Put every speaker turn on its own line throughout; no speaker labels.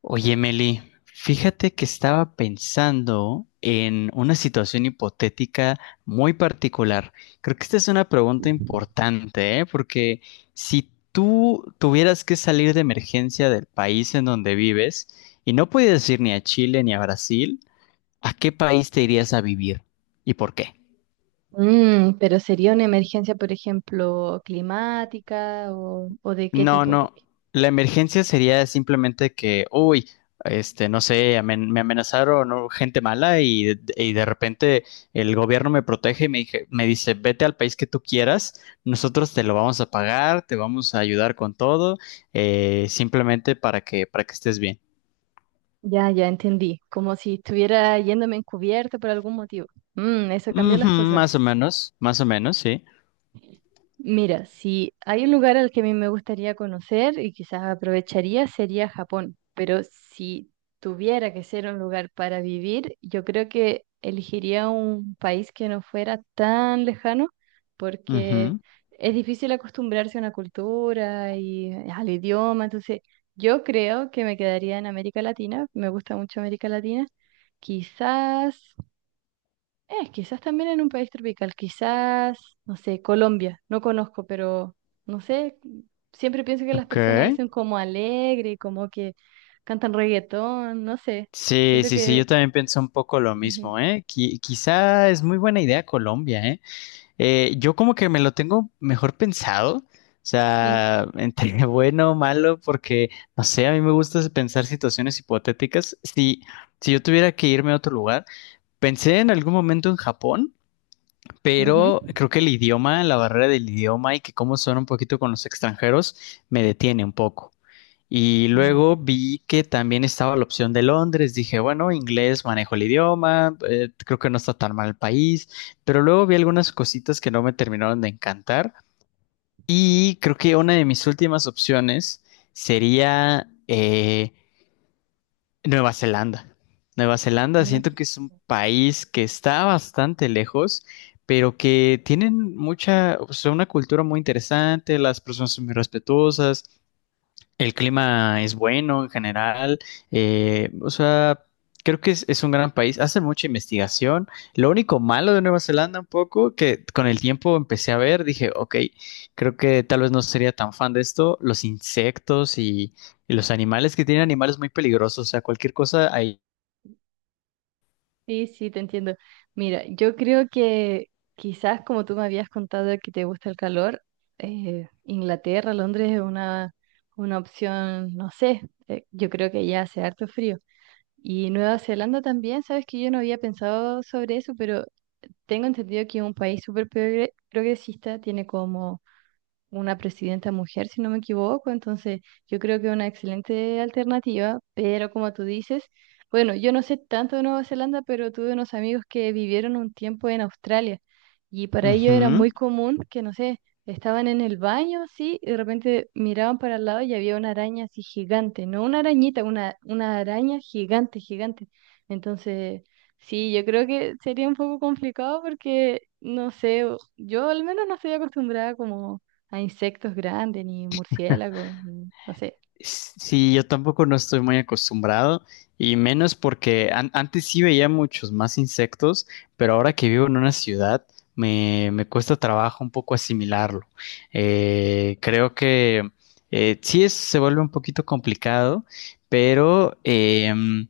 Oye, Meli, fíjate que estaba pensando en una situación hipotética muy particular. Creo que esta es una pregunta importante, ¿eh? Porque si tú tuvieras que salir de emergencia del país en donde vives y no pudieras ir ni a Chile ni a Brasil, ¿a qué país te irías a vivir y por qué?
Pero sería una emergencia, por ejemplo, climática o de qué
No,
tipo.
no. La emergencia sería simplemente que, uy, no sé, me amenazaron, ¿no? Gente mala y, de repente el gobierno me protege y me dice, vete al país que tú quieras, nosotros te lo vamos a pagar, te vamos a ayudar con todo, simplemente para que estés bien.
Ya entendí. Como si estuviera yéndome encubierto por algún motivo. Mm, eso cambia
Ujú,
las cosas.
más o menos, sí.
Mira, si hay un lugar al que a mí me gustaría conocer y quizás aprovecharía sería Japón, pero si tuviera que ser un lugar para vivir, yo creo que elegiría un país que no fuera tan lejano porque
Ujú.
es difícil acostumbrarse a una cultura y al idioma, entonces yo creo que me quedaría en América Latina, me gusta mucho América Latina, quizás quizás también en un país tropical, quizás, no sé, Colombia, no conozco, pero no sé, siempre pienso que las
Ok.
personas dicen como alegre, como que cantan reggaetón, no sé,
Sí,
siento
sí, sí, yo
que
también pienso un poco lo
ujú,
mismo, ¿eh? Quizá es muy buena idea Colombia, ¿eh? Yo como que me lo tengo mejor pensado, o
mm,
sea, entre bueno o malo, porque, no sé, a mí me gusta pensar situaciones hipotéticas. Si, si yo tuviera que irme a otro lugar, pensé en algún momento en Japón,
ujú.
pero creo que la barrera del idioma y que cómo son un poquito con los extranjeros, me detiene un poco. Y
Mm,
luego vi que también estaba la opción de Londres. Dije, bueno, inglés, manejo el idioma, creo que no está tan mal el país. Pero luego vi algunas cositas que no me terminaron de encantar. Y creo que una de mis últimas opciones sería Nueva Zelanda. Nueva Zelanda
no
siento
sé.
que es un país que está bastante lejos, pero que tienen mucha, o sea, una cultura muy interesante, las personas son muy respetuosas. El clima es bueno en general, o sea, creo que es un gran país, hacen mucha investigación. Lo único malo de Nueva Zelanda un poco, que con el tiempo empecé a ver, dije, ok, creo que tal vez no sería tan fan de esto, los insectos y los animales, que tienen animales muy peligrosos, o sea, cualquier cosa ahí.
Sí, sí, te entiendo. Mira, yo creo que quizás como tú me habías contado que te gusta el calor, Inglaterra, Londres es una opción, no sé, yo creo que ya hace harto frío. Y Nueva Zelanda también, sabes que yo no había pensado sobre eso, pero tengo entendido que es un país progresista, tiene como una presidenta mujer, si no me equivoco, entonces yo creo que es una excelente alternativa, pero como tú dices, bueno, yo no sé tanto de Nueva Zelanda, pero tuve unos amigos que vivieron un tiempo en Australia y para ellos era
Ujú.
muy común que, no sé, estaban en el baño, sí, y de repente miraban para el lado y había una araña así gigante, no una arañita, una araña gigante, gigante. Entonces sí, yo creo que sería un poco complicado porque, no sé, yo al menos no estoy acostumbrada como a insectos grandes, ni murciélagos, ni, no sé.
Sí, yo tampoco no estoy muy acostumbrado y menos porque antes sí veía muchos más insectos, pero ahora que vivo en una ciudad me cuesta trabajo un poco asimilarlo. Creo que sí se vuelve un poquito complicado, pero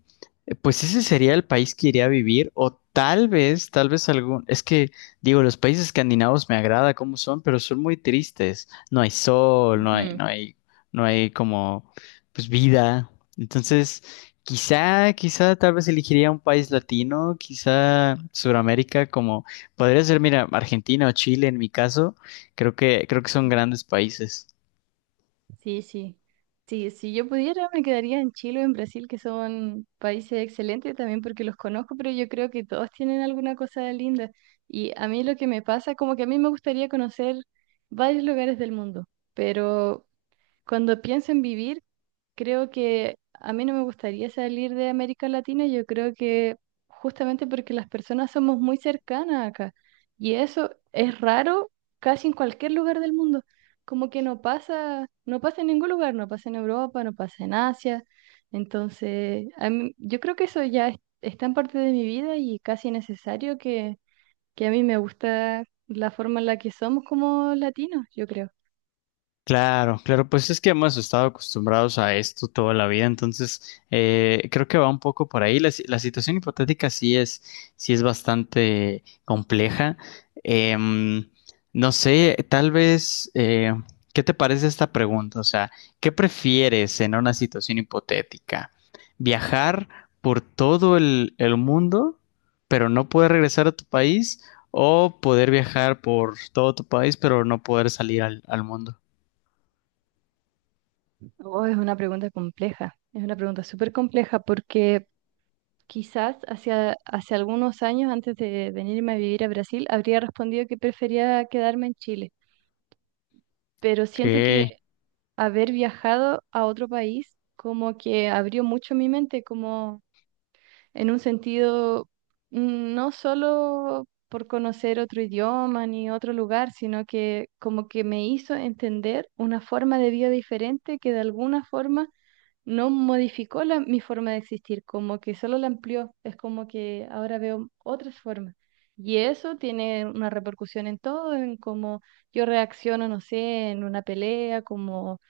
pues ese sería el país que iría a vivir o tal vez es que digo, los países escandinavos me agrada cómo son, pero son muy tristes. No hay sol,
Ujú.
no hay como pues vida. Entonces, quizá, quizá tal vez elegiría un país latino, quizá Sudamérica, como podría ser, mira, Argentina o Chile en mi caso, creo que son
Ujú.
grandes países.
Sí, sí. Sí, si yo pudiera, me quedaría en Chile o en Brasil, que son países excelentes también porque los conozco, pero yo creo que todos tienen alguna cosa linda. Y a mí lo que me pasa, como que a mí me gustaría conocer varios lugares del mundo, pero cuando pienso en vivir, creo que a mí no me gustaría salir de América Latina, yo creo que justamente porque las personas somos muy cercanas acá y eso es raro casi en cualquier lugar del mundo, como que no pasa, no pasa en ningún lugar, no pasa en Europa, no pasa en Asia, entonces a mí, yo creo que eso ya es tan parte de mi vida y casi necesario que a mí me gusta la forma en la que somos como latinos, yo creo.
Claro, claro, pues es que hemos estado acostumbrados a esto toda la vida, entonces creo que va un poco por ahí. La, si- La situación hipotética sí es bastante compleja. Em, no sé, tal vez, ¿qué te parece esta pregunta? O sea, ¿qué prefieres en una situación hipotética? ¿Viajar por todo el mundo, pero no poder regresar a tu país? ¿O poder viajar por todo tu país, pero no poder salir al mundo?
Oh, es una pregunta compleja, es una pregunta súper compleja porque quizás hacia, hace algunos años, antes de venirme a vivir a Brasil, habría respondido que prefería quedarme en Chile, pero siento que
Ok.
haber viajado a otro país como que abrió mucho mi mente, como en un sentido mm, no solo por conocer otro idioma ni otro lugar, sino que como que me hizo entender una forma de vida diferente que de alguna forma no modificó la- mi forma de existir, como que solo la amplió, es como que ahora veo otras formas. Y eso tiene una repercusión en todo, en cómo yo reacciono, no sé, en una pelea, como,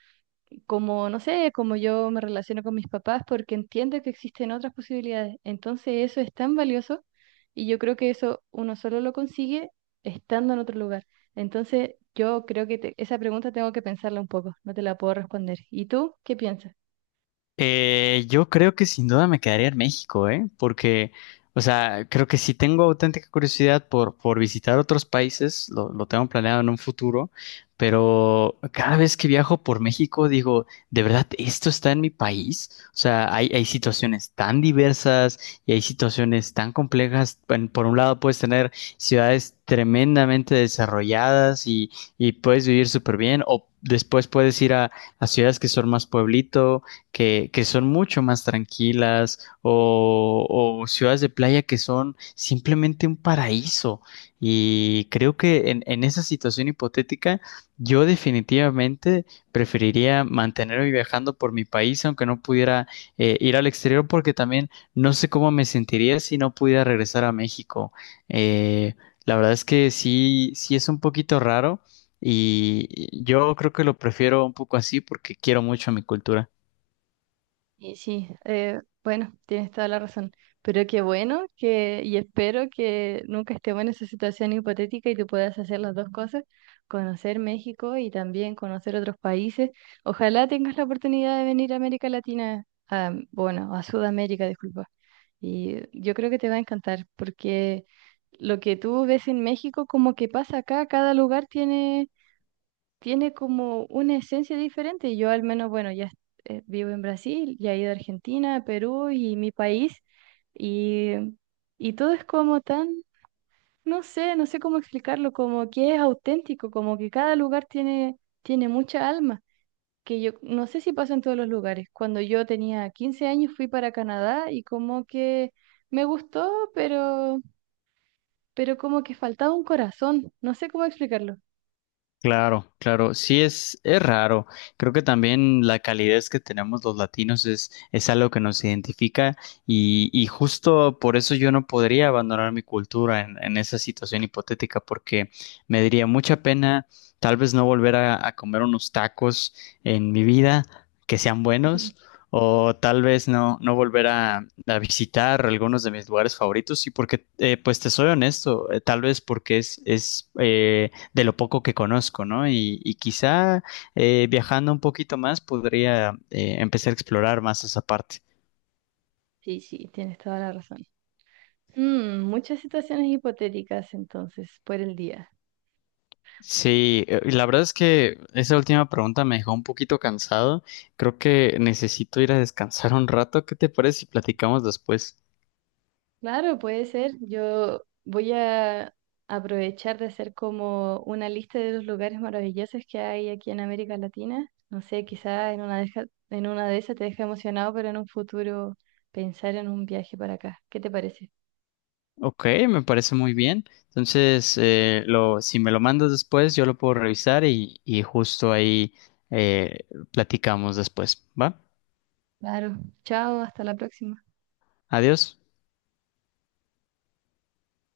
como, no sé, como yo me relaciono con mis papás, porque entiendo que existen otras posibilidades. Entonces eso es tan valioso y yo creo que eso uno solo lo consigue estando en otro lugar. Entonces yo creo que esa pregunta tengo que pensarla un poco, no te la puedo responder. ¿Y tú qué piensas?
Yo creo que sin duda me quedaría en México, ¿eh? Porque, o sea, creo que si tengo auténtica curiosidad por visitar otros países, lo tengo planeado en un futuro, pero cada vez que viajo por México digo, ¿de verdad esto está en mi país? O sea, hay situaciones tan diversas y hay situaciones tan complejas. Bueno, por un lado puedes tener ciudades tremendamente desarrolladas y puedes vivir súper bien, o después puedes ir a ciudades que son más pueblito que son mucho más tranquilas o ciudades de playa que son simplemente un paraíso. Y creo que en esa situación hipotética, yo definitivamente preferiría mantenerme viajando por mi país, aunque no pudiera ir al exterior, porque también no sé cómo me sentiría si no pudiera regresar a México. Eh, la verdad es que sí, sí es un poquito raro. Y yo creo que lo prefiero un poco así porque quiero mucho a mi cultura.
Y sí, bueno, tienes toda la razón. Pero qué bueno que, y espero que nunca estemos en esa situación hipotética y tú puedas hacer las dos cosas, conocer México y también conocer otros países. Ojalá tengas la oportunidad de venir a América Latina, a, bueno, a Sudamérica, disculpa. Y yo creo que te va a encantar porque lo que tú ves en México, como que pasa acá, cada lugar tiene como una esencia diferente. Yo al menos, bueno, ya vivo en Brasil, ya he ido a Argentina, Perú y mi país, y, y todo es como tan, no sé, no sé cómo explicarlo, como que es auténtico, como que cada lugar tiene, tiene mucha alma, que yo no sé si pasa en todos los lugares. Cuando yo tenía 15 años fui para Canadá y como que me gustó, pero como que faltaba un corazón, no sé cómo explicarlo.
Claro, claro, es raro. Creo que también la calidez que tenemos los latinos es algo que nos identifica y justo por eso yo no podría abandonar mi cultura en esa situación hipotética porque me daría mucha pena tal vez no volver a comer unos tacos en mi vida que sean
Ujú.
buenos o tal vez no volver a visitar algunos de mis lugares favoritos y porque, pues te soy honesto, tal vez porque es de lo poco que conozco, ¿no? Y quizá viajando un poquito más podría empezar a explorar más esa parte.
Sí, sí, tienes toda la razón. Mm, muchas situaciones hipotéticas entonces por el día.
Sí, la verdad es que esa última pregunta me dejó un poquito cansado. Creo que necesito ir a descansar un rato. ¿Qué te parece si platicamos después?
Claro, puede ser. Yo voy a aprovechar de hacer como una lista de los lugares maravillosos que hay aquí en América Latina. No sé, quizá en en una de esas te deja emocionado, pero en un futuro pensar en un viaje para acá. ¿Qué te parece?
Ok, me parece muy bien. Entonces, si me lo mandas después, yo lo puedo revisar y justo ahí eh, platicamos después, ¿va?
Claro. Chao, hasta la próxima.
Adiós.